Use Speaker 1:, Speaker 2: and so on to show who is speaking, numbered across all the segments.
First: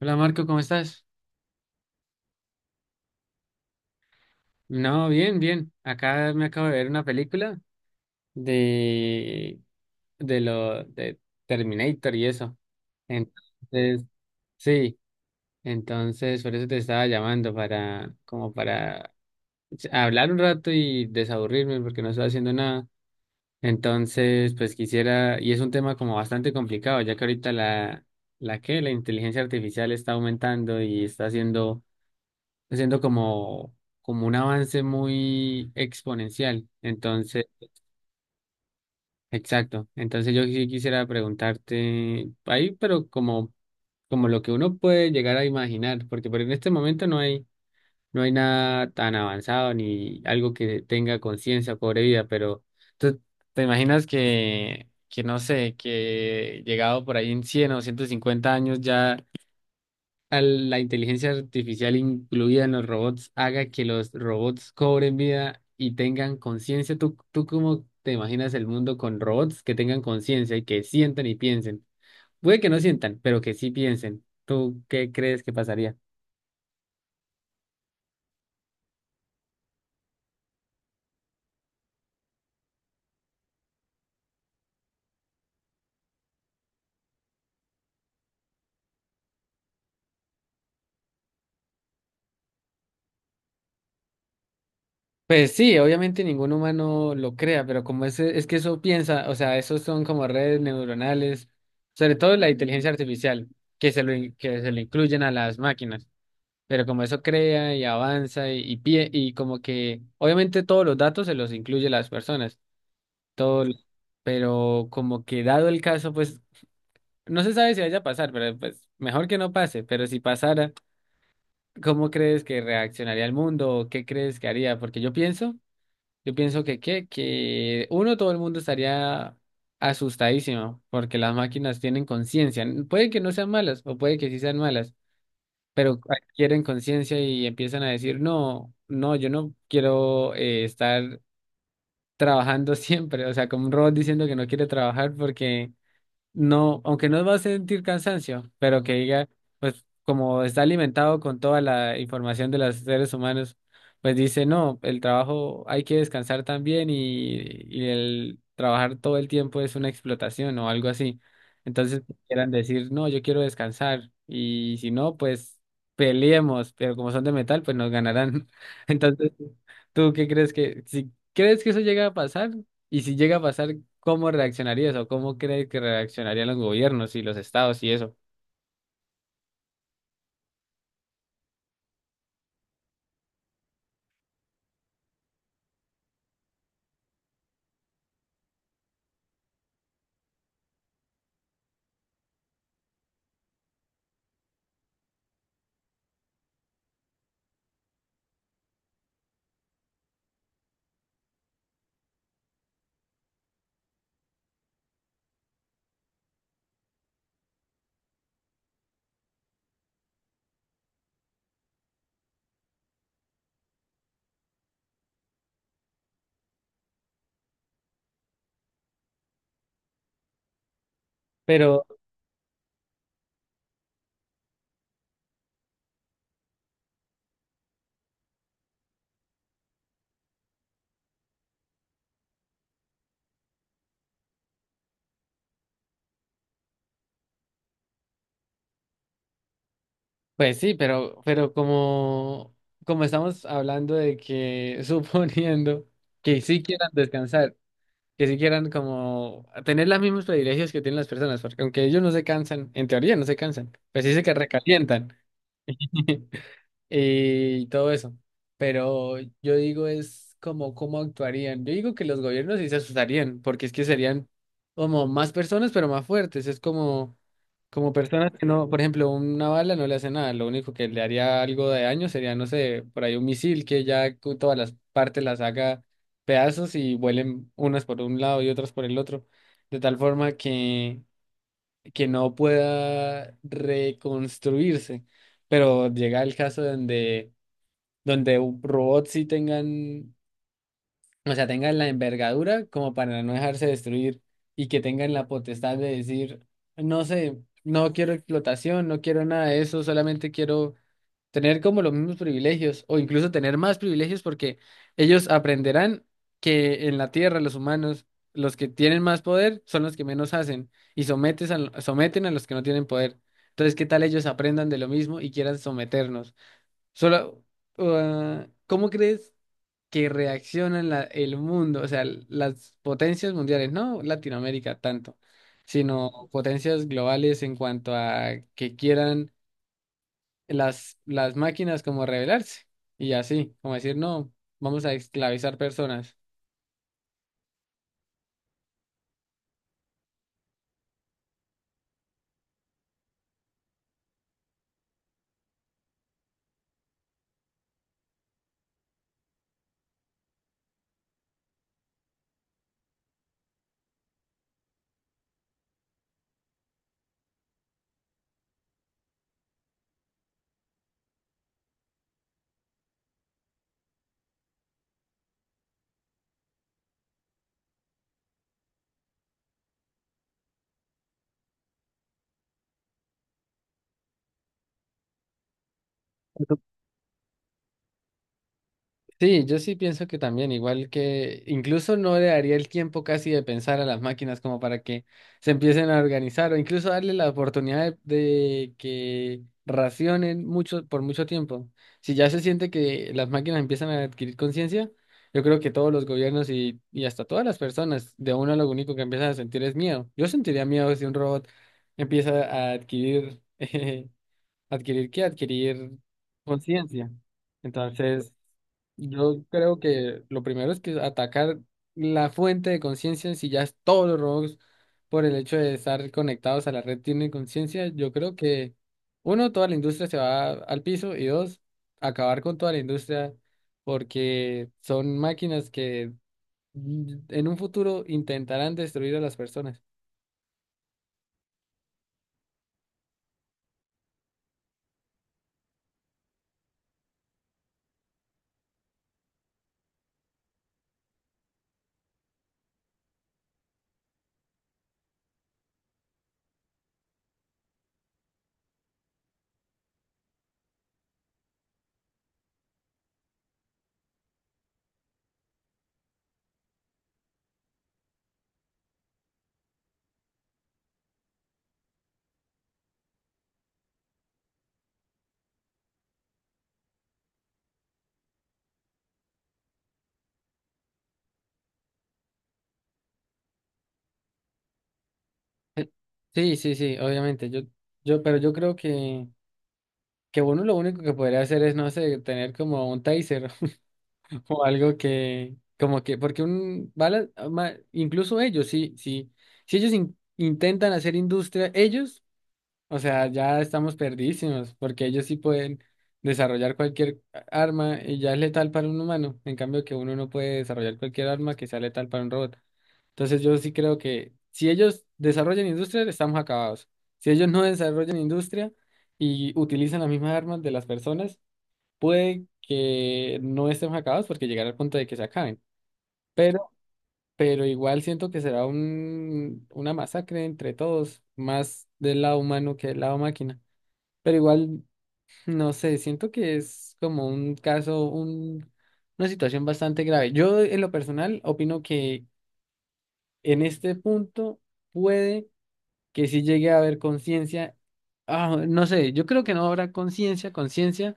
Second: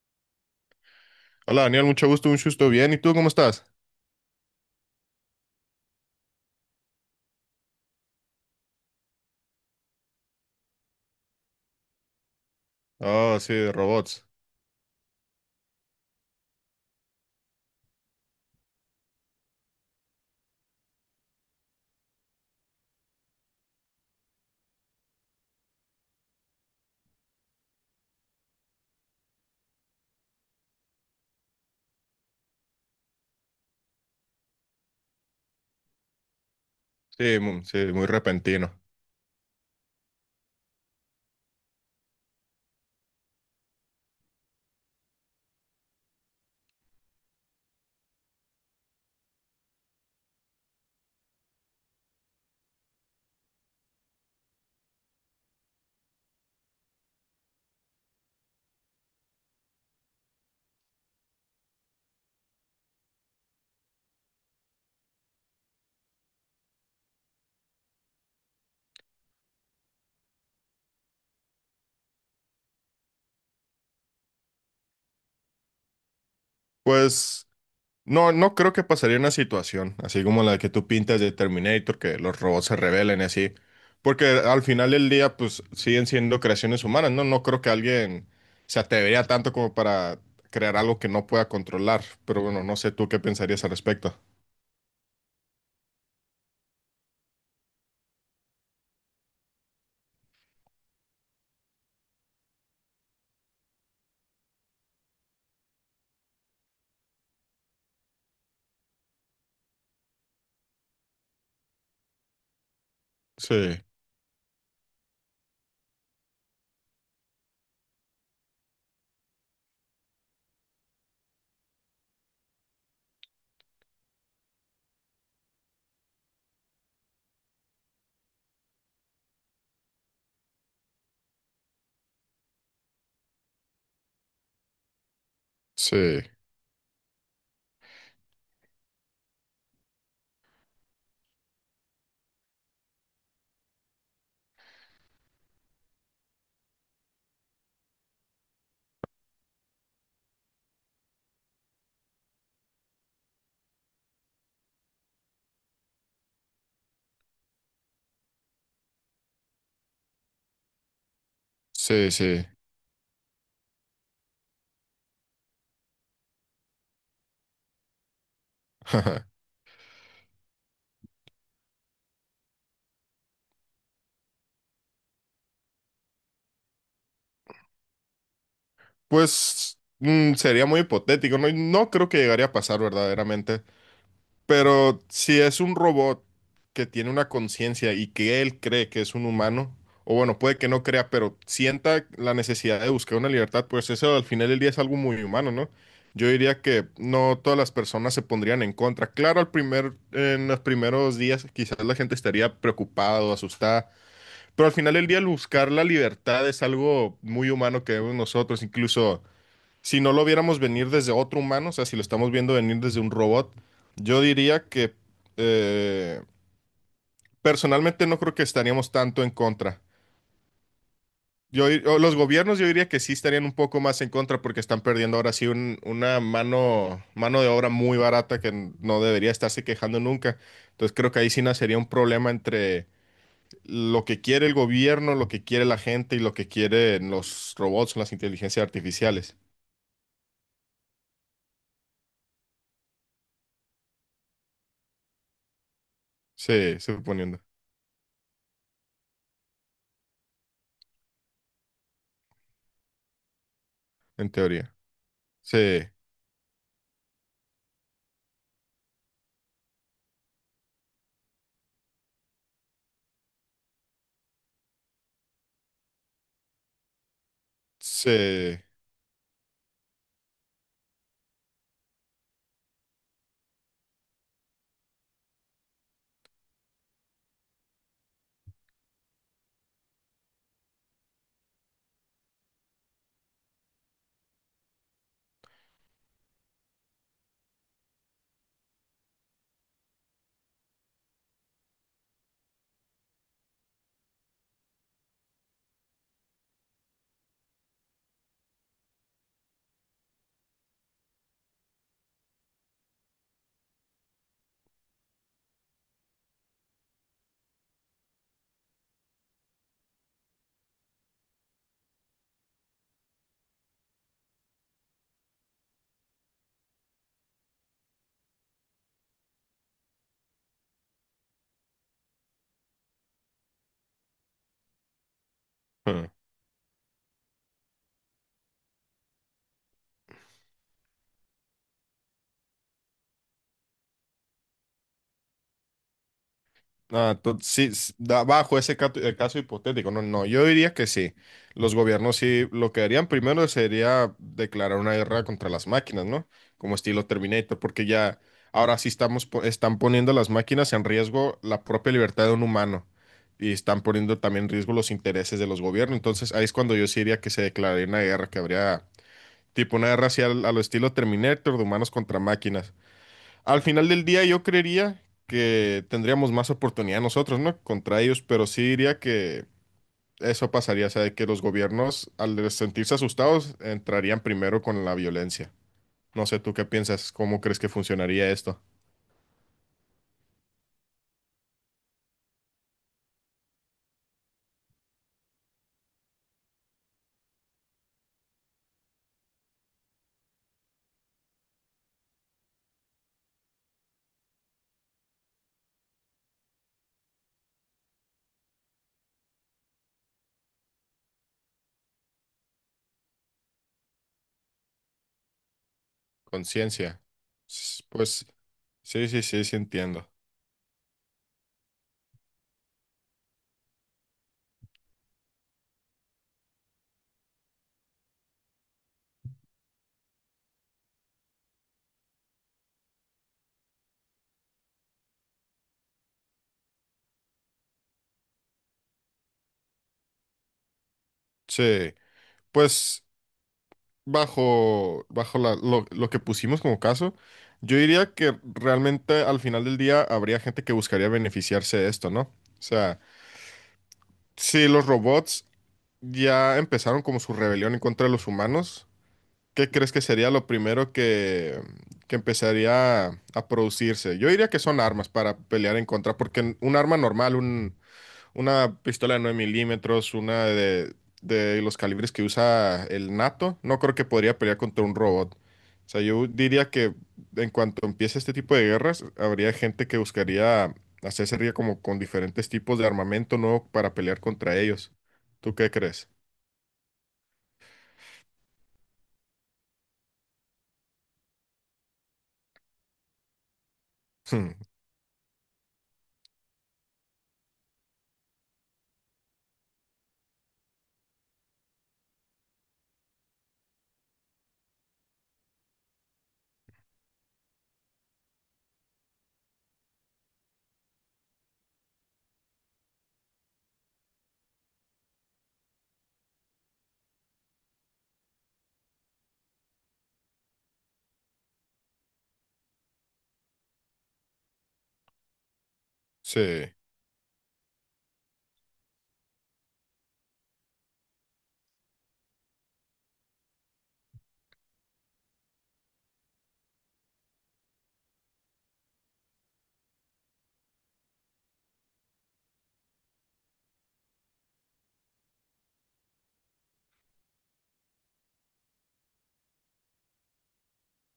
Speaker 1: Hola Marco, ¿cómo estás?
Speaker 2: Hola Daniel, mucho gusto, un gusto, bien. ¿Y tú cómo estás?
Speaker 1: No, bien, bien. Acá me acabo de ver una película de, de lo de Terminator y eso.
Speaker 2: Ah, sí,
Speaker 1: Entonces,
Speaker 2: robots.
Speaker 1: sí, entonces por eso te estaba llamando para como para hablar un rato y desaburrirme porque no estoy haciendo nada. Entonces, pues quisiera, y es un tema como bastante complicado, ya que ahorita la inteligencia artificial está aumentando y está haciendo, lo siento, como un avance muy exponencial.
Speaker 2: Sí, sí, muy repentino.
Speaker 1: Exacto. Entonces yo sí quisiera preguntarte ahí, pero como lo que uno puede llegar a imaginar, porque por en este momento no hay nada tan avanzado ni algo que tenga conciencia o cobre vida, pero tú te imaginas que no sé, que llegado por ahí en 100 o 150 años ya a la inteligencia artificial incluida en los robots haga que los robots cobren vida y tengan conciencia. ¿Tú cómo te imaginas el mundo con robots que tengan conciencia y que sientan y piensen? Puede que no sientan, pero que sí piensen. ¿Tú qué crees que pasaría?
Speaker 2: Pues no, no creo que pasaría una situación así como la que tú pintas de Terminator, que los robots se rebelen y así. Porque al final del día, pues siguen siendo creaciones humanas, ¿no? No creo que alguien se atrevería tanto como para crear algo que no pueda controlar. Pero bueno, no sé tú qué pensarías al respecto.
Speaker 1: Pues sí, obviamente ningún humano lo crea, pero como es que eso piensa, o sea, esos son como redes neuronales, sobre todo la inteligencia artificial, que se lo incluyen a las máquinas. Pero como eso crea y avanza y como que, obviamente todos los datos se los incluye las personas,
Speaker 2: Sí,
Speaker 1: todo. Pero como que dado el caso, pues no se sabe si vaya a pasar, pero pues mejor que no pase, pero si pasara, ¿cómo crees que reaccionaría el mundo? ¿O qué crees que haría? Porque yo pienso que, ¿qué? Que uno, todo el mundo estaría asustadísimo, porque las máquinas tienen conciencia, puede que no sean malas o puede que sí sean malas,
Speaker 2: sí,
Speaker 1: pero adquieren conciencia y empiezan a decir, no, no, yo no quiero, estar trabajando siempre, o sea, como un robot diciendo que no quiere trabajar porque no, aunque no va a sentir cansancio, pero que diga, pues como está alimentado con toda la información de los seres humanos, pues dice, no, el trabajo hay que descansar también, y el trabajar todo el tiempo es una explotación o algo así. Entonces
Speaker 2: sí, sí.
Speaker 1: quieran decir, no, yo quiero descansar y si no, pues peleemos, pero como son de metal, pues nos ganarán. Entonces, ¿tú qué crees si crees que eso llega a pasar? Y si llega a pasar, ¿cómo reaccionarías o cómo crees que reaccionarían los gobiernos y los estados y eso?
Speaker 2: Pues sería muy hipotético, no, no creo que llegaría a pasar verdaderamente, pero si es un robot que tiene una conciencia y que él cree que es un humano, o bueno, puede que no crea, pero sienta la necesidad de buscar una libertad, pues eso al final del día es algo muy humano, ¿no? Yo diría que no todas las personas se pondrían en contra. Claro, en los primeros días quizás la gente estaría preocupada o asustada, pero al final del día el buscar la libertad es algo muy humano que vemos nosotros, incluso si no lo viéramos venir desde otro humano, o sea, si lo estamos viendo venir desde un robot, yo diría que eh, personalmente no creo que estaríamos tanto en contra.
Speaker 1: Pero,
Speaker 2: O los gobiernos yo diría que sí estarían un poco más en contra porque están perdiendo ahora sí una mano de obra muy barata que no debería estarse quejando nunca. Entonces creo que ahí sí nacería un problema entre lo que quiere el gobierno, lo que quiere la gente y lo que quieren los robots o las inteligencias artificiales.
Speaker 1: pues sí, pero como estamos hablando de que, suponiendo que sí
Speaker 2: Sí,
Speaker 1: quieran
Speaker 2: suponiendo,
Speaker 1: descansar, que sí quieran como tener los mismos privilegios que tienen las personas, porque aunque ellos no se cansan, en teoría no se cansan, pues sí se
Speaker 2: en
Speaker 1: que
Speaker 2: teoría.
Speaker 1: recalientan,
Speaker 2: Sí.
Speaker 1: y todo eso. Pero yo digo es como cómo actuarían. Yo digo que los gobiernos sí se asustarían, porque es que serían como más personas, pero más fuertes. Es como personas que
Speaker 2: Sí.
Speaker 1: no, por ejemplo, una bala no le hace nada. Lo único que le haría algo de daño sería, no sé, por ahí un misil que ya con todas las partes las haga pedazos y vuelen unas por un lado y otras por el otro. De tal forma que no pueda reconstruirse. Pero llega el caso donde robots sí tengan, o sea, tengan la envergadura como para no dejarse destruir y que tengan la potestad de decir, no sé, no quiero explotación, no quiero nada de eso, solamente quiero tener como los mismos privilegios o incluso tener más privilegios porque ellos aprenderán que en la Tierra los humanos, los que tienen más poder son los que menos hacen y someten a los que no tienen poder. Entonces, ¿qué tal ellos aprendan de lo mismo y quieran someternos? Solo, ¿Cómo crees que reaccionan el mundo, o sea, las potencias mundiales, no Latinoamérica tanto,
Speaker 2: Hmm.
Speaker 1: sino potencias globales en cuanto a que quieran las máquinas como rebelarse y así, como decir, no, vamos a esclavizar personas?
Speaker 2: Ah, sí, bajo ese caso, hipotético, no, no, yo diría que sí. Los gobiernos sí, lo que harían primero sería declarar una guerra contra las máquinas, ¿no? Como estilo Terminator, porque ya ahora sí están poniendo las máquinas en riesgo la propia libertad de un humano y están poniendo también en riesgo los intereses de los gobiernos. Entonces ahí es cuando yo sí diría que se declararía una guerra, que habría tipo una guerra así a lo estilo Terminator de humanos contra máquinas. Al final del día yo creería que tendríamos más oportunidad nosotros, ¿no? Contra ellos, pero sí diría que eso pasaría, o sea, de que los gobiernos al sentirse asustados entrarían primero con la violencia. No sé, ¿tú qué piensas? ¿Cómo crees que funcionaría esto?
Speaker 1: Sí, yo sí pienso que también, igual que incluso no le daría el tiempo casi de pensar a las máquinas como para que se empiecen a organizar o incluso darle la oportunidad de que racionen mucho por mucho tiempo. Si ya se siente que las máquinas empiezan a adquirir conciencia, yo creo que todos los gobiernos y hasta todas las personas, de uno lo único que empiezan a sentir es miedo. Yo sentiría miedo si un robot empieza a adquirir adquirir qué, adquirir
Speaker 2: Conciencia.
Speaker 1: conciencia.
Speaker 2: Pues
Speaker 1: Entonces,
Speaker 2: sí, sí,
Speaker 1: yo
Speaker 2: sí, sí
Speaker 1: creo
Speaker 2: entiendo.
Speaker 1: que lo primero es que atacar la fuente de conciencia, si ya es todos los robots por el hecho de estar conectados a la red tienen conciencia, yo creo que uno, toda la industria se va al piso y dos, acabar con toda la industria porque son máquinas que, en un futuro intentarán destruir a las personas.
Speaker 2: Sí, pues bajo lo que pusimos como caso, yo diría que realmente al final del día habría gente que buscaría beneficiarse de esto, ¿no? O sea, si los robots ya empezaron como su rebelión en contra de los humanos, ¿qué crees que sería lo primero que empezaría a producirse? Yo diría que son armas para pelear en contra, porque un arma normal, una pistola de 9 mm, una de los calibres que usa el NATO, no creo que podría pelear contra un robot. O sea, yo diría que en cuanto empiece este tipo de guerras, habría gente que buscaría hacerse ría como con diferentes tipos de armamento nuevo para pelear contra ellos. ¿Tú qué
Speaker 1: Eh,
Speaker 2: crees?
Speaker 1: Sí, sí, sí, obviamente. Pero yo creo que uno lo único que podría hacer es, no sé, tener como un taser
Speaker 2: Hmm,
Speaker 1: o algo que, como que, porque un bala, incluso ellos, sí, sí, si ellos intentan hacer industria, ellos, o sea, ya estamos perdidísimos, porque ellos sí pueden desarrollar cualquier arma y ya es letal para un humano, en cambio que uno no puede desarrollar cualquier arma que sea letal para un robot. Entonces yo sí creo que si ellos desarrollan industria, estamos acabados. Si ellos no desarrollan industria, y utilizan las mismas armas de las personas, puede que no estemos acabados porque llegará al punto de que se acaben,
Speaker 2: sí,
Speaker 1: pero, pero igual siento que será una masacre entre todos, más del lado humano que del lado máquina. Pero igual, no sé, siento que es como un caso, una situación bastante grave. Yo en lo personal opino que en este punto puede que sí llegue a haber conciencia. Ah, no sé, yo creo que no habrá conciencia, conciencia,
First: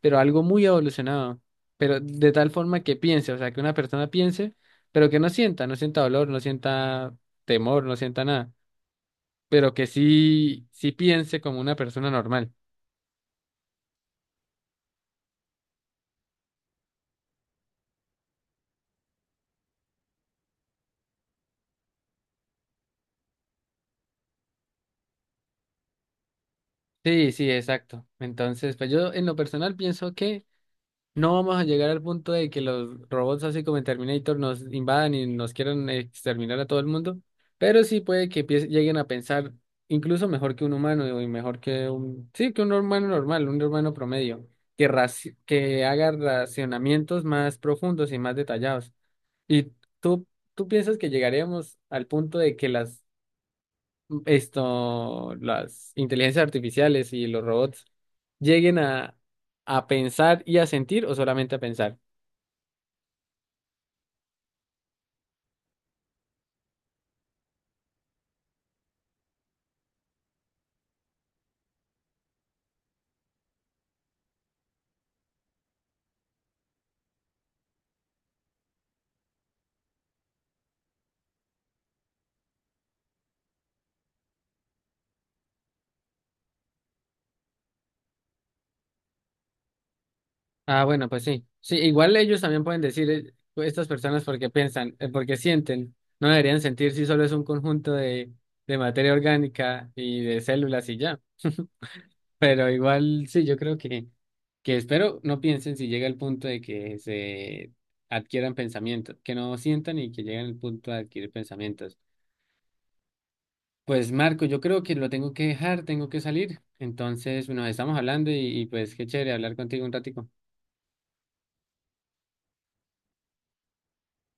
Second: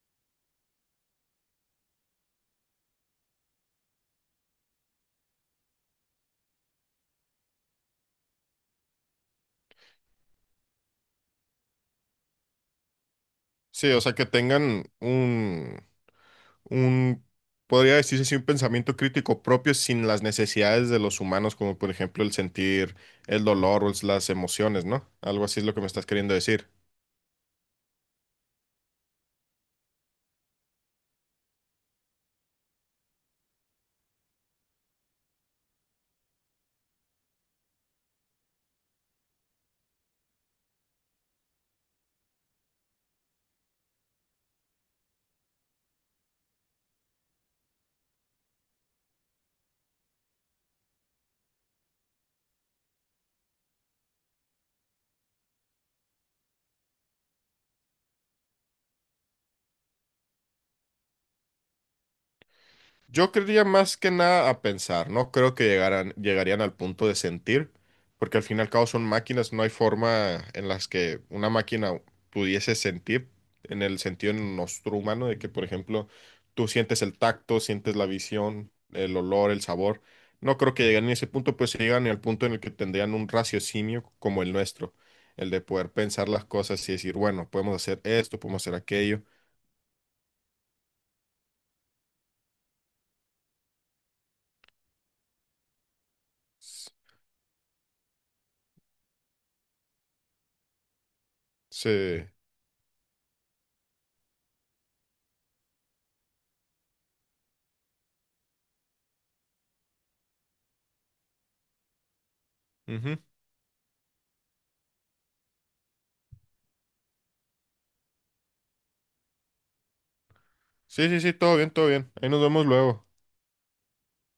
Speaker 1: pero algo muy evolucionado, pero de tal forma que piense, o sea, que una persona piense, pero que no sienta, no sienta dolor, no sienta temor, no sienta nada, pero que sí, sí piense como una persona normal.
Speaker 2: sí, o sea, que tengan un, un, podría decirse así, un pensamiento crítico propio sin las necesidades de los humanos, como por ejemplo el sentir el dolor o las emociones, ¿no? Algo así es lo que me estás queriendo decir.
Speaker 1: Sí, sí, exacto. Entonces, pues yo en lo personal pienso que no vamos a llegar al punto de que los robots así como en Terminator nos invadan y nos quieran exterminar a todo el mundo, pero sí puede que lleguen a pensar incluso mejor que un humano y mejor que un, sí, que un humano normal, un humano promedio, que, que haga racionamientos más profundos y más detallados. ¿Y tú, tú piensas que llegaremos al punto de que las inteligencias artificiales y los robots lleguen a pensar y a sentir o solamente a pensar?
Speaker 2: Yo creería más que nada a pensar, no creo que llegarían al punto de sentir, porque al fin y al cabo son máquinas, no hay forma en las que una máquina pudiese sentir en el sentido nuestro humano, de que, por ejemplo, tú sientes el tacto, sientes la visión, el olor, el sabor. No creo que lleguen a ese punto, pues se llegan al punto en el que tendrían un raciocinio como el nuestro, el de poder pensar las cosas y decir, bueno, podemos hacer esto, podemos hacer aquello.
Speaker 1: Ah, bueno, pues sí. Sí, igual ellos también pueden decir, pues, estas personas porque piensan, porque sienten. No deberían sentir si solo es un conjunto de materia orgánica y de células y ya.
Speaker 2: Se.
Speaker 1: Pero igual sí, yo creo que espero no piensen si llega el punto de que se adquieran pensamientos, que no sientan y que lleguen al punto de adquirir pensamientos.
Speaker 2: Ujú.
Speaker 1: Pues Marco, yo creo que lo tengo que dejar, tengo que salir. Entonces, bueno, estamos hablando y pues qué chévere hablar contigo un ratico.
Speaker 2: Sí, sí, sí, todo bien, todo bien. Ahí nos vemos luego.